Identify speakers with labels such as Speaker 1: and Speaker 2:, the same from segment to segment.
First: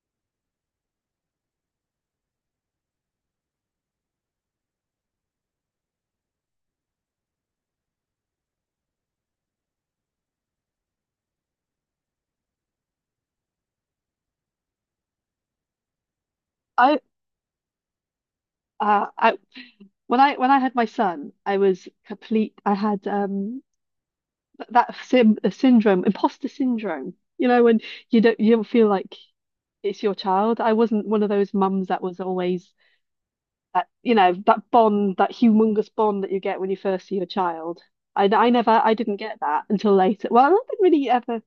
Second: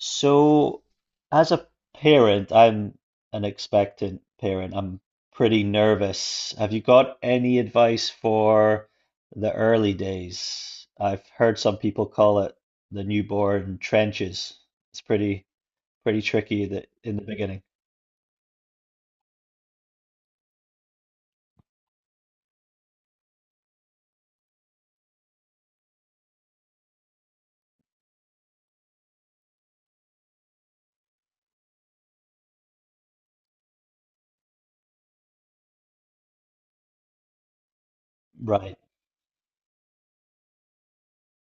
Speaker 1: So, as a parent, I'm an expectant parent. I'm pretty nervous. Have you got any advice for the early days? I've heard some people call it the newborn trenches. It's pretty tricky that
Speaker 2: I
Speaker 1: in the beginning.
Speaker 2: I When I had my son, I was complete. I had th- that sim syndrome, imposter syndrome. You know, when you don't feel like it's your child. I wasn't one of those mums that was always that you know that bond, that humongous bond that you get when you first see your child. I I never
Speaker 1: Right.
Speaker 2: I didn't get that until later. Well, I didn't really ever.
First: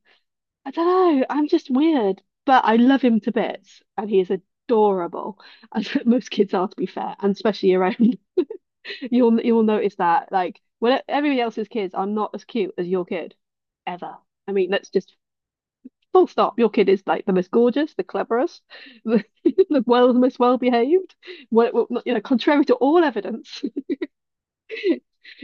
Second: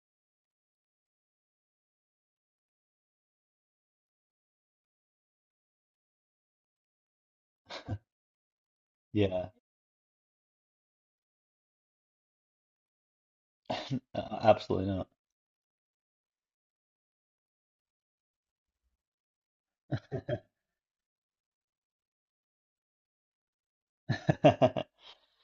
Speaker 2: I don't know. I'm just weird, but I love him to bits, and he is adorable, as most kids are, to be fair, and especially around. You'll
Speaker 1: Yeah.
Speaker 2: you'll notice that like when everybody else's kids are not as cute as your kid ever. I mean,
Speaker 1: Absolutely
Speaker 2: let's
Speaker 1: not.
Speaker 2: just full stop. Your kid is like the most gorgeous, the cleverest, the the most well behaved. Well, you know, contrary to all evidence, he,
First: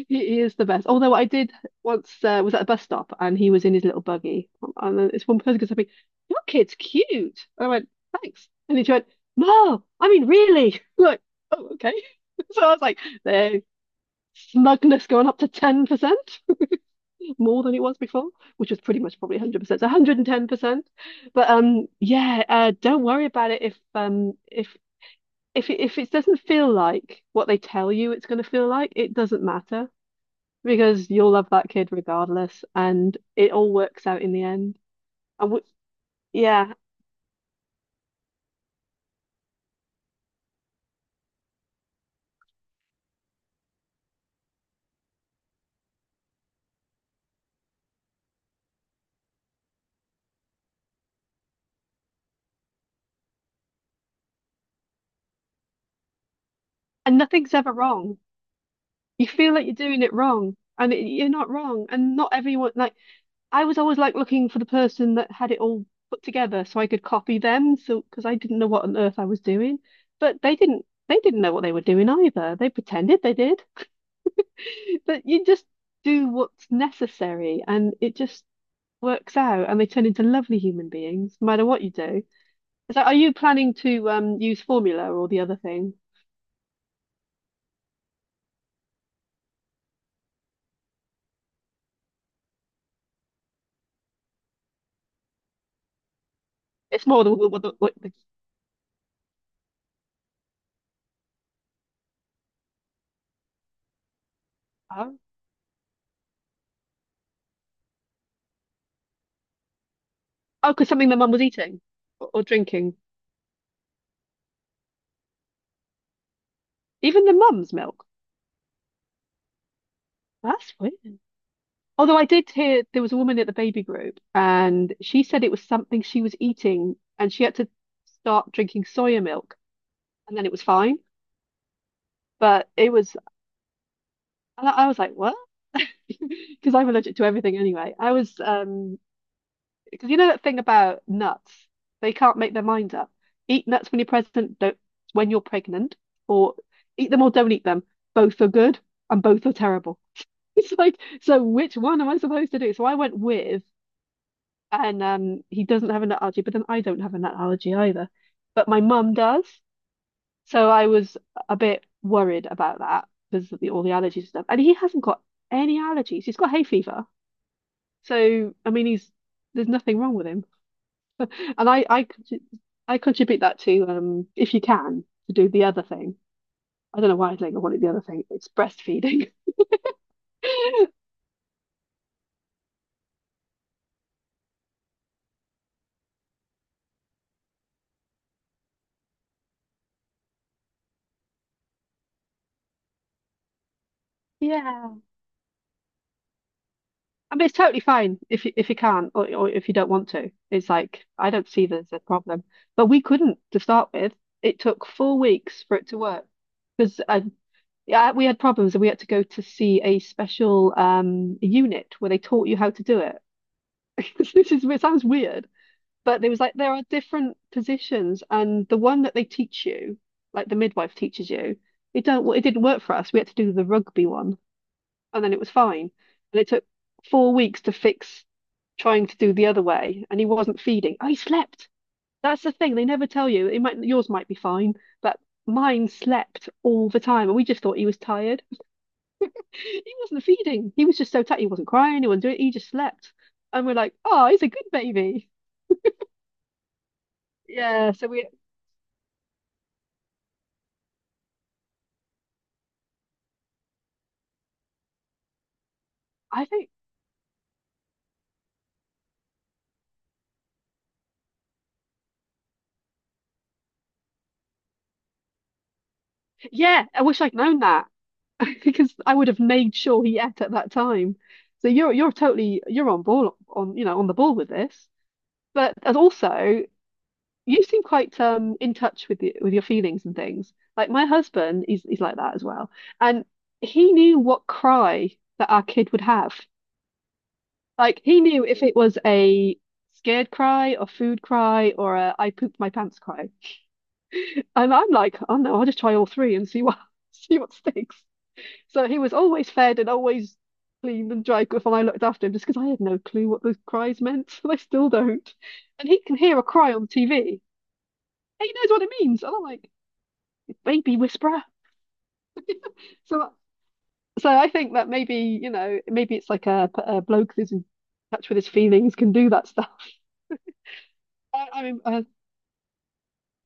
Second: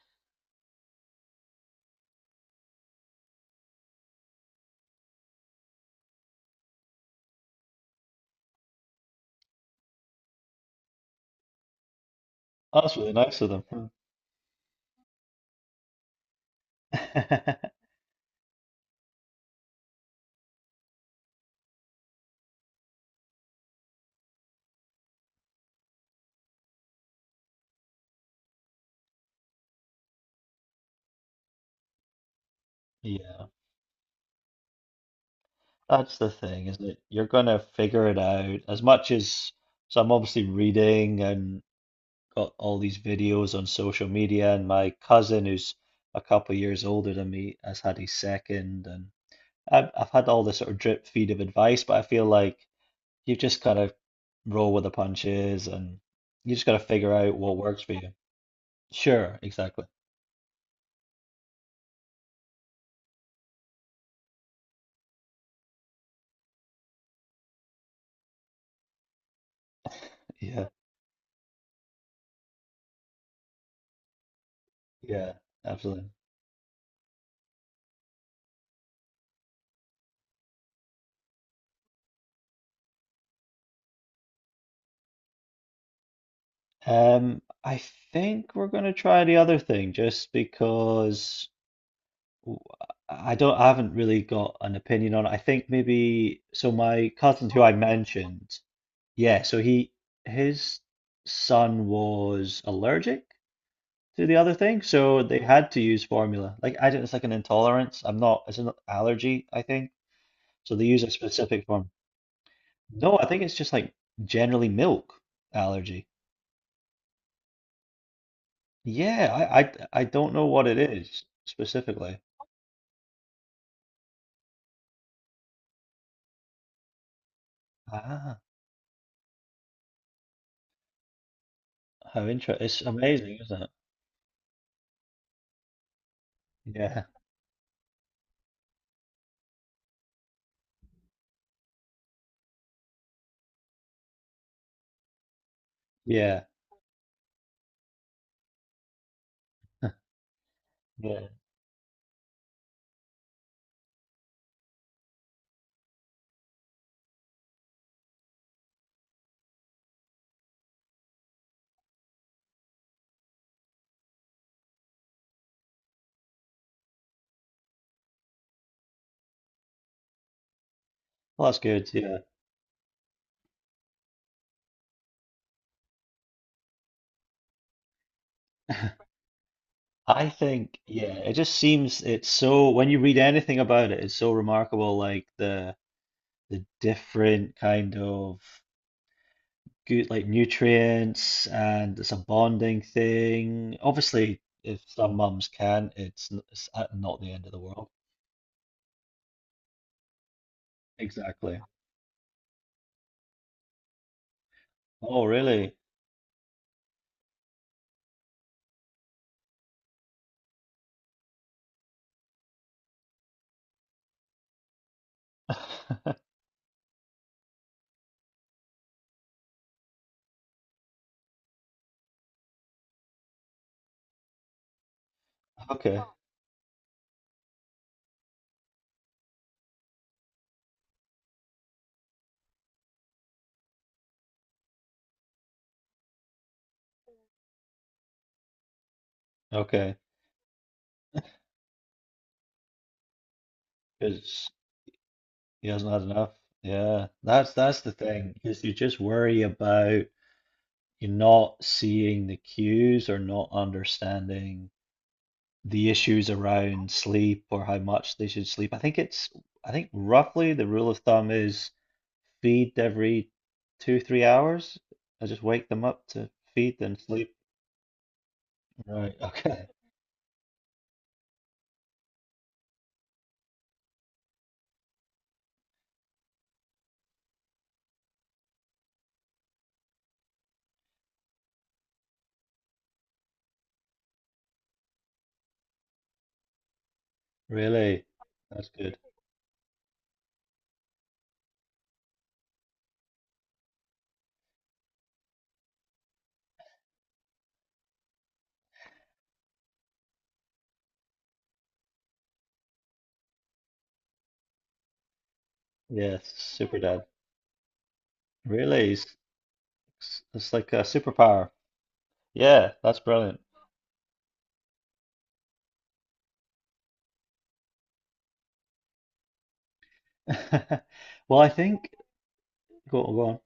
Speaker 2: he is the best. Although I did once was at a bus stop and he was in his little buggy, and then this one person goes to me, "Your kid's cute," and I went, "Thanks," and he went, "No, I mean really." Like, oh, okay. So I was
Speaker 1: That's
Speaker 2: like,
Speaker 1: really nice of
Speaker 2: there,
Speaker 1: them.
Speaker 2: smugness going up to 10%, more than it was before, which was pretty much probably 100%, so 110%. But don't worry about it if if it doesn't feel like what they tell you it's going to feel like, it doesn't matter because you'll love that kid regardless, and
Speaker 1: Yeah.
Speaker 2: it all works out in the end. And w
Speaker 1: That's the thing,
Speaker 2: yeah,
Speaker 1: isn't it? You're gonna figure it out as much as so I'm obviously reading and got all these videos on social media and my cousin who's a couple of years older than me has had his second and I've had all this sort of drip feed of advice, but I feel like you just gotta roll with the punches and you just gotta figure
Speaker 2: and
Speaker 1: out what
Speaker 2: nothing's ever
Speaker 1: works for you.
Speaker 2: wrong. You
Speaker 1: Sure,
Speaker 2: feel like you're
Speaker 1: exactly.
Speaker 2: doing it wrong, and you're not wrong, and not everyone like I was always like looking for the person that had it all put together so I could copy them. So because I didn't know what on earth I was doing, but they
Speaker 1: Yeah,
Speaker 2: didn't they didn't know what they were doing either. They pretended they did, but
Speaker 1: yeah,
Speaker 2: you just
Speaker 1: absolutely.
Speaker 2: do what's necessary and it just works out and they turn into lovely human beings no matter what you do. So are you planning to use formula or the other thing?
Speaker 1: I think we're gonna try the other thing just because w- I don't, I haven't really got an opinion on it. I think maybe, so
Speaker 2: It's
Speaker 1: my
Speaker 2: more the
Speaker 1: cousin who I
Speaker 2: what the
Speaker 1: mentioned, yeah, so he, his son was allergic to the other thing,
Speaker 2: huh?
Speaker 1: so they had to use formula. Like, I don't, it's like an intolerance. I'm not, it's an allergy, I think.
Speaker 2: Oh,
Speaker 1: So they
Speaker 2: because
Speaker 1: use
Speaker 2: something
Speaker 1: a
Speaker 2: the mum was
Speaker 1: specific
Speaker 2: eating
Speaker 1: form.
Speaker 2: or drinking.
Speaker 1: No, I think it's just like generally milk allergy.
Speaker 2: Even the mum's milk.
Speaker 1: Yeah, I don't know what
Speaker 2: That's
Speaker 1: it
Speaker 2: weird.
Speaker 1: is
Speaker 2: Although
Speaker 1: specifically.
Speaker 2: I did hear there was a woman at the baby group and she said it was something she was eating and she had to
Speaker 1: Ah,
Speaker 2: start drinking soya milk and then it was fine.
Speaker 1: how interesting.
Speaker 2: But
Speaker 1: It's
Speaker 2: it was,
Speaker 1: amazing, isn't it?
Speaker 2: and I was like, what? Because I'm
Speaker 1: Yeah,
Speaker 2: allergic to everything anyway. I was, because you know that thing about nuts, they can't make their minds up. Eat nuts when you're pregnant, don't when you're pregnant,
Speaker 1: yeah.
Speaker 2: or eat them or don't eat them. Both are good and both are terrible. It's like,
Speaker 1: Yeah.
Speaker 2: so which one am I supposed to do? So I went with and he doesn't have a nut allergy, but then I don't have a nut allergy either. But my mum does, so I was a bit worried about that because of all the allergies and stuff. And he hasn't got any allergies. He's got hay fever, so I mean, he's there's nothing wrong with him.
Speaker 1: Well, that's
Speaker 2: And
Speaker 1: good. Yeah.
Speaker 2: I contribute that to if you can to do the other thing. I don't know why I think I wanted the other thing. It's breastfeeding.
Speaker 1: I think, yeah, it just seems it's so, when you read anything about it, it's so remarkable, like the different kind of good, like nutrients, and it's a bonding thing. Obviously, if
Speaker 2: Yeah.
Speaker 1: some mums can't, it's, it's not the
Speaker 2: I
Speaker 1: end
Speaker 2: mean,
Speaker 1: of
Speaker 2: it's
Speaker 1: the
Speaker 2: totally
Speaker 1: world.
Speaker 2: fine if you can't or if you don't want to. It's like, I don't
Speaker 1: Exactly.
Speaker 2: see there's a problem. But we couldn't to start with. It took four
Speaker 1: Oh,
Speaker 2: weeks
Speaker 1: really?
Speaker 2: for it to work because yeah, we had problems and we had to go to see a special unit where they taught you how to do it. It sounds weird, but there was like, there are different positions and the one that they teach you, like the midwife teaches you, it didn't work for us. We had to do the rugby one and then it was fine.
Speaker 1: Okay.
Speaker 2: And it took four weeks to fix trying to do the other way and he wasn't feeding. I slept. That's the thing. They never tell you. It might yours might be fine, but mine slept all the time and we just thought he was tired. He
Speaker 1: Okay.
Speaker 2: wasn't feeding. He was just so tired. He wasn't crying, he wasn't doing it, he just slept. And we're like, oh, he's a
Speaker 1: Because
Speaker 2: good baby.
Speaker 1: he hasn't had enough. Yeah. That's the
Speaker 2: Yeah, so we
Speaker 1: thing, because you just worry about. You're not seeing the cues or not understanding the issues
Speaker 2: I think
Speaker 1: around sleep or how much they should sleep. I think roughly the rule of thumb is feed every two, 3 hours. I just wake them up to feed
Speaker 2: yeah,
Speaker 1: them
Speaker 2: I wish
Speaker 1: sleep.
Speaker 2: I'd known that because
Speaker 1: Right.
Speaker 2: I would have
Speaker 1: Okay.
Speaker 2: made sure he ate at that time. So you're on ball on you know on the ball with this. But as also you seem quite in touch with the, with your feelings and things. Like my husband, he's like that as well. And he knew what cry that our kid would have. Like
Speaker 1: Really?
Speaker 2: he knew if
Speaker 1: That's
Speaker 2: it
Speaker 1: good.
Speaker 2: was a scared cry or food cry or a I pooped my pants cry. And I'm like, oh no, I'll just try all three and see what see what sticks. So he was always fed and always clean and dry goods, and I looked after him just because I had no clue what those cries meant. I still don't. And he can
Speaker 1: Yes.
Speaker 2: hear a cry
Speaker 1: Super
Speaker 2: on
Speaker 1: dad.
Speaker 2: TV. And he knows what it
Speaker 1: Really?
Speaker 2: means. And I'm like,
Speaker 1: It's like a
Speaker 2: baby whisperer.
Speaker 1: superpower. Yeah. That's
Speaker 2: So,
Speaker 1: brilliant.
Speaker 2: so I think that maybe, you know, maybe it's like a bloke who's in touch with his feelings can do that stuff.
Speaker 1: Well,
Speaker 2: I,
Speaker 1: I
Speaker 2: I mean,
Speaker 1: think,
Speaker 2: uh,
Speaker 1: go on.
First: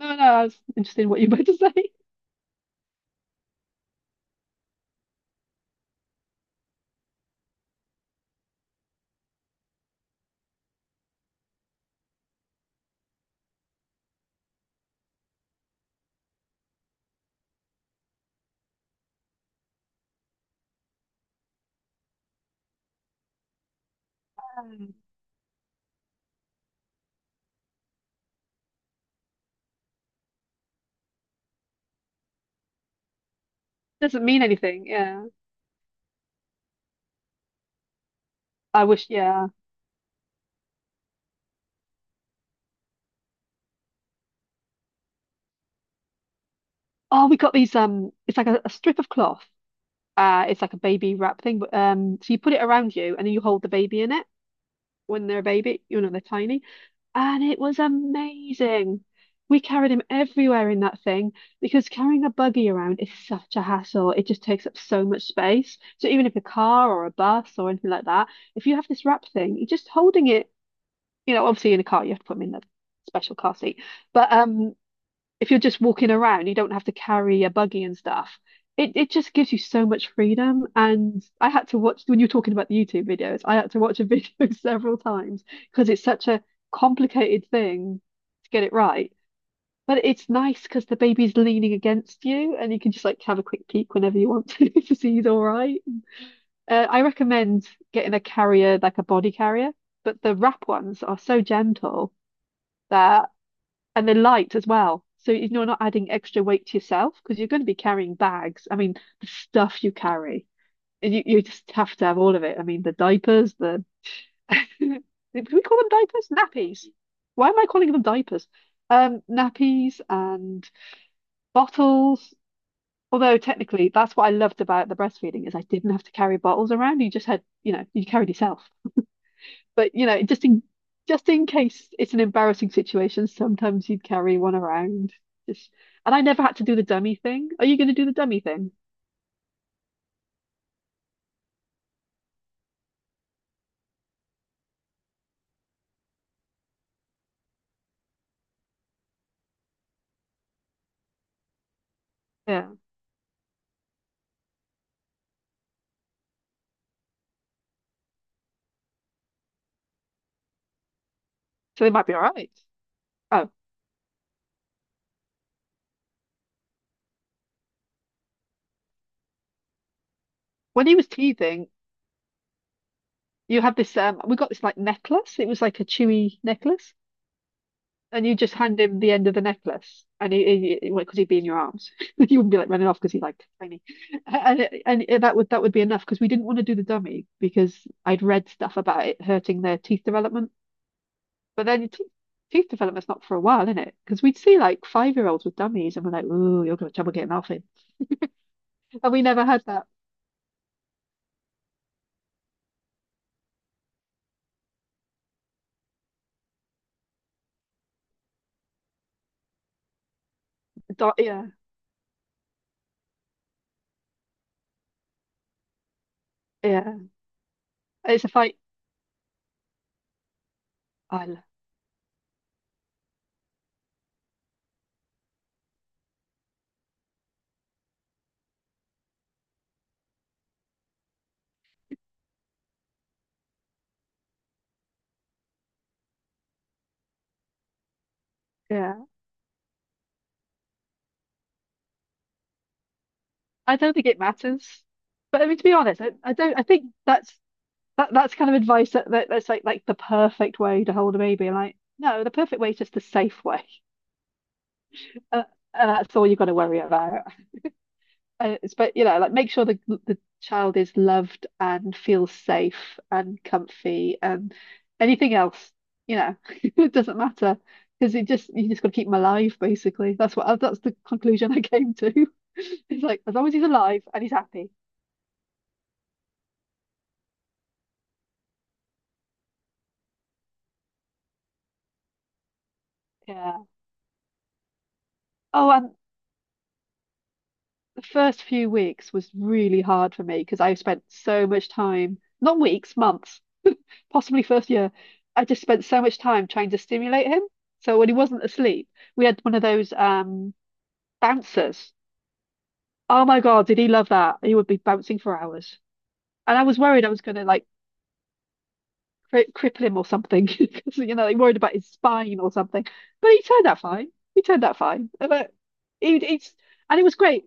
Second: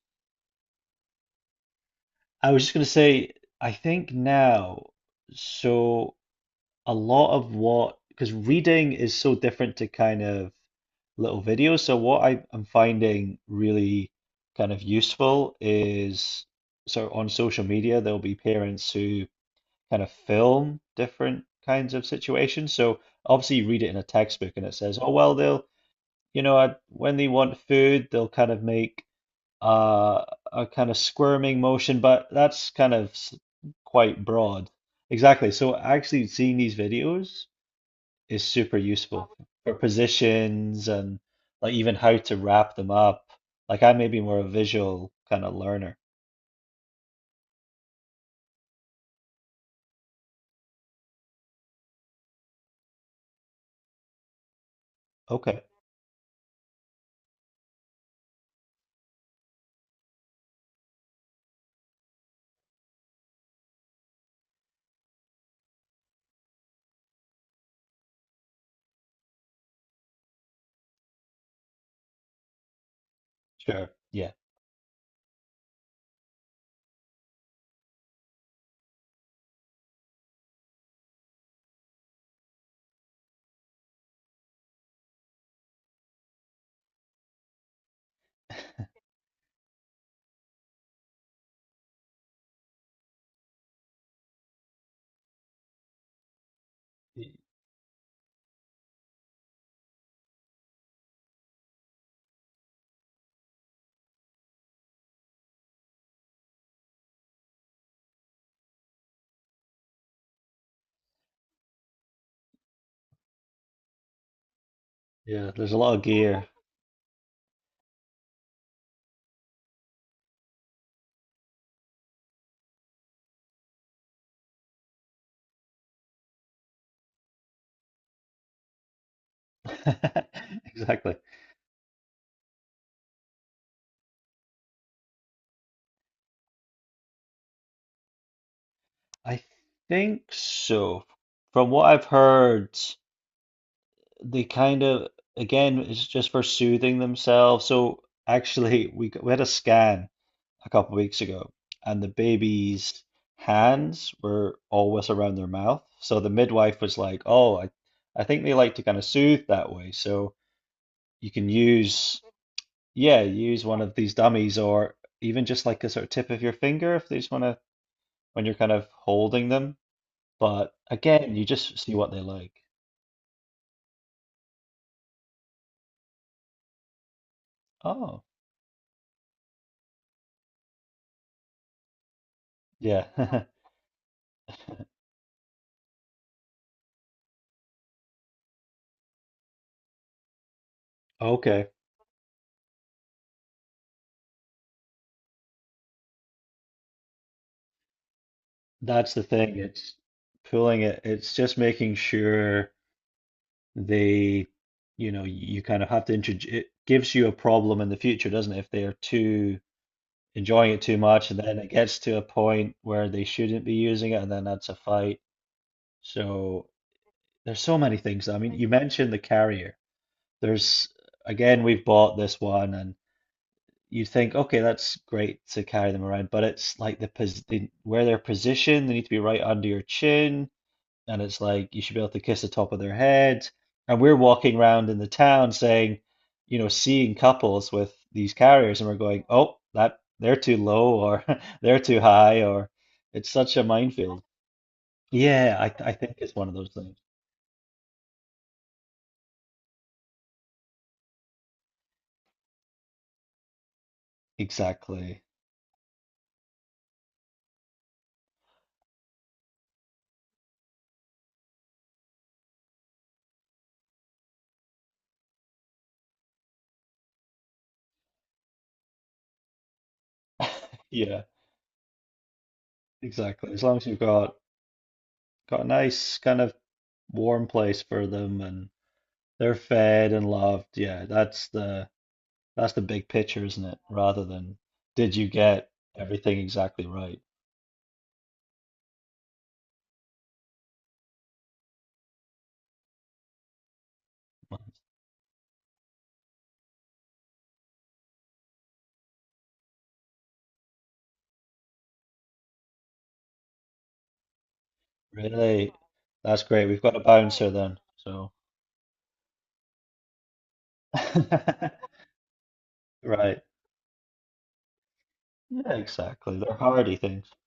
Speaker 2: no, no, I was interested in what you were about to say.
Speaker 1: I was just going to say, I think now, so a lot of what, because reading is so different to kind of little videos. So what I, I'm finding really kind of useful is so on social media, there'll be parents who kind of film different kinds of situations. So obviously you read it in a textbook and it
Speaker 2: Um,
Speaker 1: says, oh, well, they'll, you know, I, when they want food, they'll kind of make uh, a kind of squirming motion, but that's quite
Speaker 2: doesn't mean
Speaker 1: broad.
Speaker 2: anything. Yeah.
Speaker 1: Exactly. So actually seeing these videos is super
Speaker 2: I wish,
Speaker 1: useful
Speaker 2: yeah.
Speaker 1: for positions and like even how to wrap them up. Like I may be more a visual kind of learner.
Speaker 2: Oh, we got these, it's like a strip of cloth. It's like a baby wrap thing, but so you put it around you and then you hold the baby in it. When they're a
Speaker 1: Okay,
Speaker 2: baby, you know, they're tiny. And it was amazing. We carried him everywhere in that thing because carrying a buggy around is such a hassle. It just takes up so much space. So even if a car or a bus or anything like that, if you have this wrap thing, you're just holding it, you know, obviously in a car, you have to put him in the special car seat.
Speaker 1: sure. Yeah.
Speaker 2: But if you're just walking around, you don't have to carry a buggy and stuff. It just gives you so much freedom. And I had to watch when you're talking about the YouTube videos, I had to watch a video several times because it's such a complicated thing to get it right. But it's nice because the baby's leaning against you and you can just like have a quick peek whenever you want to to see he's all right. I
Speaker 1: Y-
Speaker 2: recommend getting a carrier, like a body carrier, but the wrap ones are so gentle that and they're light as well. So you- are not adding extra weight to yourself because you're going to be carrying bags. I mean, the stuff you carry, you just have to have all of it. I mean, the diapers, the do
Speaker 1: Yeah,
Speaker 2: we
Speaker 1: there's a
Speaker 2: call them
Speaker 1: lot of
Speaker 2: diapers?
Speaker 1: gear.
Speaker 2: Nappies. Why am I calling them diapers? Nappies and bottles. Although technically, that's what I loved about the breastfeeding is I didn't have to carry bottles around. You just had, you know, you carried yourself. But you know,
Speaker 1: Exactly.
Speaker 2: just in case it's an embarrassing situation, sometimes you'd carry one around. Just and I never had to do the dummy thing. Are you going to do the dummy thing?
Speaker 1: I think so. From what I've heard, they kind of again it's just for soothing themselves. So actually, we had a scan a couple of weeks ago, and the
Speaker 2: Yeah.
Speaker 1: baby's hands were always around their mouth. So the midwife was like, "Oh, I think they like to kind of soothe that way. So you can
Speaker 2: So they might be all
Speaker 1: use
Speaker 2: right.
Speaker 1: yeah,
Speaker 2: Oh,
Speaker 1: use one of these dummies or even just like a sort of tip of your finger if they just want to when you're kind of holding them. But
Speaker 2: when he was
Speaker 1: again, you
Speaker 2: teething,
Speaker 1: just see what they like.
Speaker 2: you have this we got this like necklace. It was like a chewy necklace.
Speaker 1: Oh,
Speaker 2: And you just hand him the end of the necklace, and 'cause he'd be in your arms. You wouldn't be like running off
Speaker 1: yeah.
Speaker 2: because he's like tiny, and and that would be enough because we didn't want to do the dummy because I'd read stuff about it hurting their teeth development. But
Speaker 1: Okay.
Speaker 2: then teeth development's not for a while, is it? Because we'd see like 5 year olds with dummies and we're like, ooh, you're gonna have trouble getting off in. And
Speaker 1: That's the
Speaker 2: we never
Speaker 1: thing.
Speaker 2: had that.
Speaker 1: It's pulling it. It's just making sure they, you know, you kind of have to introduce. It gives you a problem in the future, doesn't it? If they are too enjoying it too
Speaker 2: Do-
Speaker 1: much, and
Speaker 2: yeah,
Speaker 1: then it gets to a point where they shouldn't be using it, and then that's a fight. So
Speaker 2: yeah.
Speaker 1: there's so many
Speaker 2: It's
Speaker 1: things.
Speaker 2: a
Speaker 1: I mean,
Speaker 2: fight.
Speaker 1: you mentioned the carrier. There's
Speaker 2: I l-
Speaker 1: again, we've bought this one, and you think, okay, that's great to carry them around, but it's like where they're positioned. They need to be right under your chin and it's like you should be able to kiss the top of their head. And we're walking around in the town saying, you know, seeing couples with these carriers, and we're
Speaker 2: yeah.
Speaker 1: going, oh, that they're too low or they're too high, or it's such a
Speaker 2: I don't think it
Speaker 1: minefield.
Speaker 2: matters. But I
Speaker 1: Yeah,
Speaker 2: mean to
Speaker 1: I
Speaker 2: be
Speaker 1: I
Speaker 2: honest,
Speaker 1: think
Speaker 2: I
Speaker 1: it's one of
Speaker 2: don't I
Speaker 1: those
Speaker 2: think
Speaker 1: things.
Speaker 2: that that's kind of advice that that's like the perfect way to hold a baby. Like, no, the perfect way is just the safe way.
Speaker 1: Exactly.
Speaker 2: Uh, and that's all you've got to worry about. And but you know like make sure the child is loved and feels safe and comfy and anything else you know it doesn't matter because it just you just got to keep him alive basically. That's what that's the
Speaker 1: Yeah,
Speaker 2: conclusion I came to. It's like as long
Speaker 1: exactly.
Speaker 2: as
Speaker 1: As
Speaker 2: he's
Speaker 1: long as you've
Speaker 2: alive and he's happy.
Speaker 1: got a nice kind of warm place for them and they're fed and loved, yeah, that's the big picture,
Speaker 2: Yeah,
Speaker 1: isn't it? Rather than did you get
Speaker 2: oh, and
Speaker 1: everything exactly right?
Speaker 2: the first few weeks was really hard for me because I spent so much time, not weeks, months, possibly first year, I just spent so much time trying to stimulate him. So when he wasn't asleep, we had one of those bouncers. Oh my God, did he love that? He would be bouncing for
Speaker 1: Really?
Speaker 2: hours.
Speaker 1: That's
Speaker 2: And I
Speaker 1: great.
Speaker 2: was
Speaker 1: We've got a
Speaker 2: worried I was going to
Speaker 1: bouncer
Speaker 2: like
Speaker 1: then. So,
Speaker 2: cripple him or something because you know they worried about his spine or something. But
Speaker 1: right.
Speaker 2: he turned out fine. He turned out fine. But
Speaker 1: Yeah,
Speaker 2: he,
Speaker 1: exactly.
Speaker 2: it's,
Speaker 1: They're hardy
Speaker 2: and it was
Speaker 1: things.
Speaker 2: great.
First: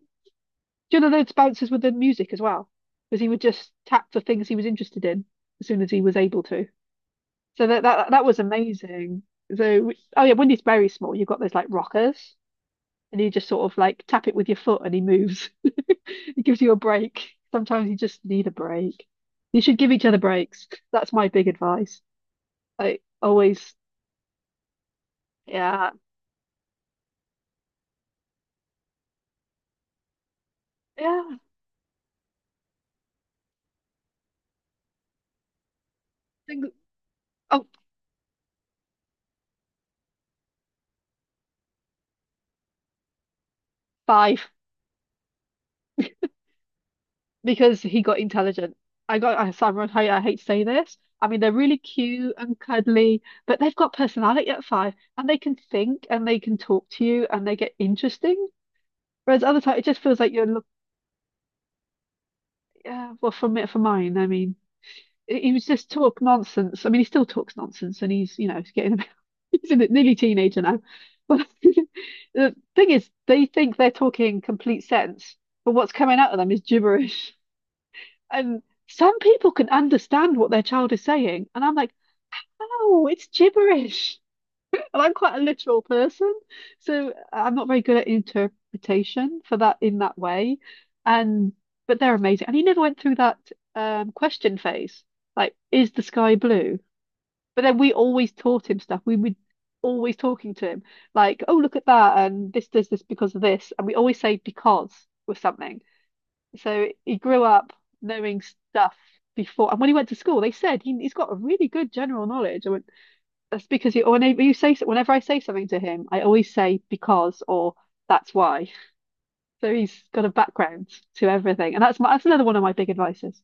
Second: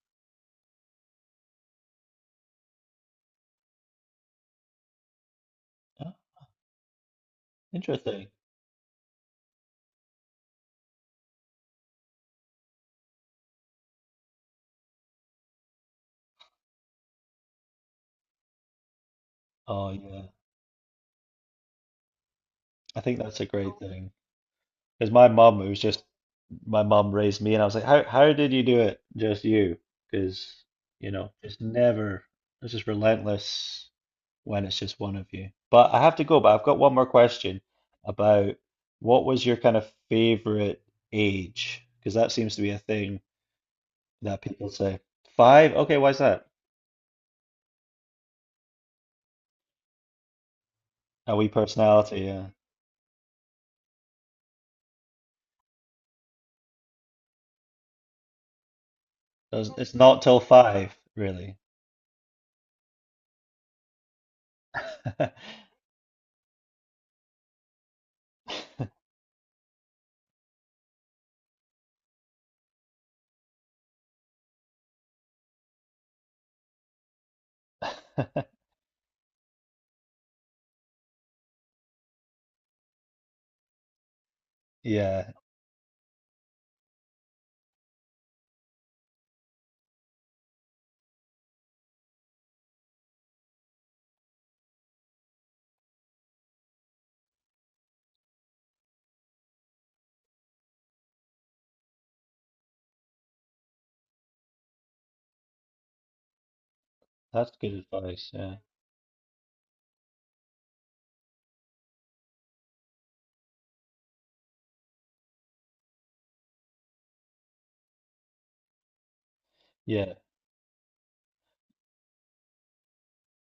Speaker 2: Do you know those bouncers with the music as well? Because he would just tap for things he was interested in as soon as he
Speaker 1: Yeah.
Speaker 2: was able to. So that
Speaker 1: Interesting.
Speaker 2: was amazing. So, oh yeah, when he's very small, you've got those like rockers, and you just sort of like tap it with your foot, and he moves. It gives you a break. Sometimes you just need a break. You should
Speaker 1: Oh,
Speaker 2: give each other
Speaker 1: yeah.
Speaker 2: breaks. That's my big advice. I
Speaker 1: I think that's a great
Speaker 2: always,
Speaker 1: thing. Because my mum, it was
Speaker 2: yeah,
Speaker 1: just my mum raised me, and I was like, how did you do it? Just you. Because, you know,
Speaker 2: yeah.
Speaker 1: it's never, it's just relentless when it's just one of you. But I have to go, but
Speaker 2: Think,
Speaker 1: I've got one more question
Speaker 2: oh,
Speaker 1: about what was your kind of favorite age? Because that seems to be a thing. That
Speaker 2: five,
Speaker 1: people say. Five? Okay, why is that?
Speaker 2: because he got intelligent. Simon, I hate to say this. I
Speaker 1: A
Speaker 2: mean,
Speaker 1: wee
Speaker 2: they're really
Speaker 1: personality,
Speaker 2: cute
Speaker 1: yeah.
Speaker 2: and cuddly, but they've got personality at five, and they can think and they can talk to you and they get interesting. Whereas other
Speaker 1: Does
Speaker 2: times it
Speaker 1: it's
Speaker 2: just feels
Speaker 1: not
Speaker 2: like
Speaker 1: till
Speaker 2: you're look.
Speaker 1: five, really.
Speaker 2: Yeah, well, for it for mine, I mean he was just talk nonsense. I mean he still talks nonsense and he's you know he's getting a bit he's in it, nearly teenager now. But the thing is they think they're talking complete sense, but what's coming out of them is gibberish. And some people can understand what their child is saying, and I'm like, oh, it's gibberish. And I'm
Speaker 1: Yeah,
Speaker 2: quite a literal person, so I'm not very good at interpretation for that in that way. And but they're amazing. And he never went through that question phase, like, is the sky blue? But then we always taught him stuff. We would always talking to him, like, oh, look at that, and this does this because of this. And we always say because with something. So he grew
Speaker 1: that's good
Speaker 2: up
Speaker 1: advice.
Speaker 2: knowing
Speaker 1: Yeah.
Speaker 2: stuff before. And when he went to school, they said he, he's got a really good general knowledge. I went, that's because you, whenever you say, whenever I say something to him, I always say because or that's why. So he's
Speaker 1: Yeah.
Speaker 2: got a background to everything, and that's my, that's another one of my big advices.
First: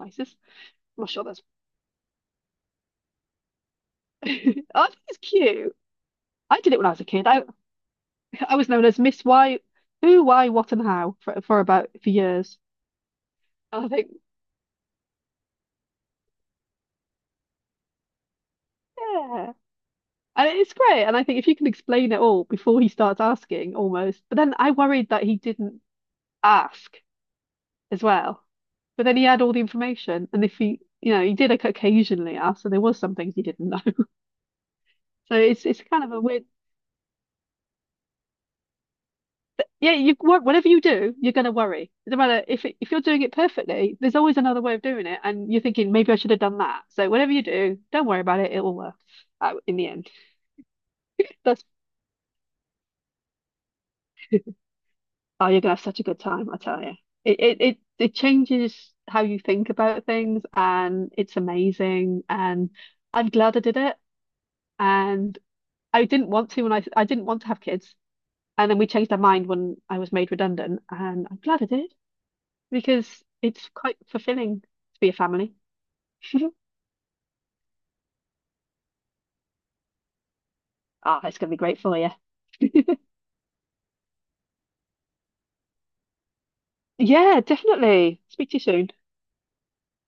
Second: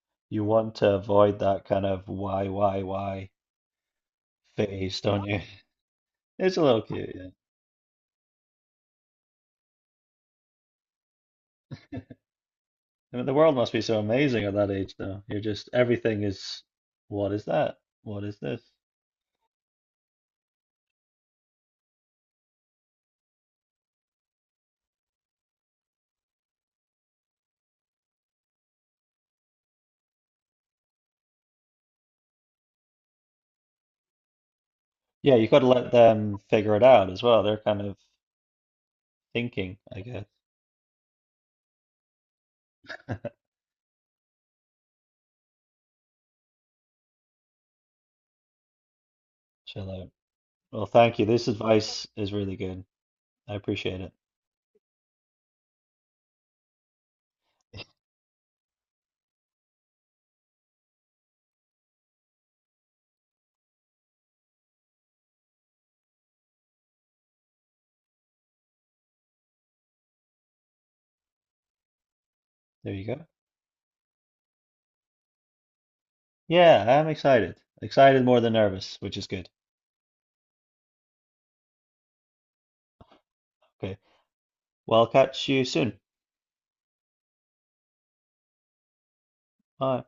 Speaker 2: Advices?
Speaker 1: You want to
Speaker 2: I'm not sure
Speaker 1: avoid
Speaker 2: that's.
Speaker 1: that kind of why
Speaker 2: I think
Speaker 1: phase,
Speaker 2: it's
Speaker 1: don't you?
Speaker 2: cute.
Speaker 1: It's
Speaker 2: I
Speaker 1: a
Speaker 2: did it
Speaker 1: little
Speaker 2: when I was a
Speaker 1: cute,
Speaker 2: kid.
Speaker 1: yeah.
Speaker 2: I was known as Miss Why, Who, Why, What, and How for about for years.
Speaker 1: I mean, the world must be
Speaker 2: And I
Speaker 1: so
Speaker 2: think,
Speaker 1: amazing at that age, though. You're just, everything is, what is that? What is this?
Speaker 2: yeah, and it's great. And I think if you can explain it all before he starts asking, almost. But then I worried that he didn't ask as well. But then he had all the information, and if he, you know, he did occasionally ask, so there was some things he didn't know.
Speaker 1: Yeah,
Speaker 2: So
Speaker 1: you've got
Speaker 2: it's
Speaker 1: to
Speaker 2: it's
Speaker 1: let
Speaker 2: kind of a
Speaker 1: them
Speaker 2: weird.
Speaker 1: figure it out as well. They're kind of
Speaker 2: But
Speaker 1: thinking,
Speaker 2: yeah,
Speaker 1: I guess.
Speaker 2: whatever you do, you're going to worry. No matter if it, if you're doing it perfectly, there's always another way of doing it, and you're thinking maybe I should have done that. So whatever you do, don't worry about it. It will work out in the
Speaker 1: Chill out.
Speaker 2: end.
Speaker 1: Well, thank you. This
Speaker 2: That's,
Speaker 1: advice is really good. I appreciate it.
Speaker 2: oh, you're gonna have such a good time, I tell you. It changes how you think about things, and it's amazing. And I'm glad I did it. And I didn't want to when I didn't want to have kids, and then we changed our mind when I was made redundant, and I'm glad I did
Speaker 1: There you
Speaker 2: because
Speaker 1: go.
Speaker 2: it's quite fulfilling to be a family.
Speaker 1: Yeah, I'm excited. Excited more than nervous, which is good.
Speaker 2: Ah, it's gonna be great for you.
Speaker 1: Okay. Well, I'll catch you soon.
Speaker 2: Yeah, definitely. Speak to you soon.
Speaker 1: Bye.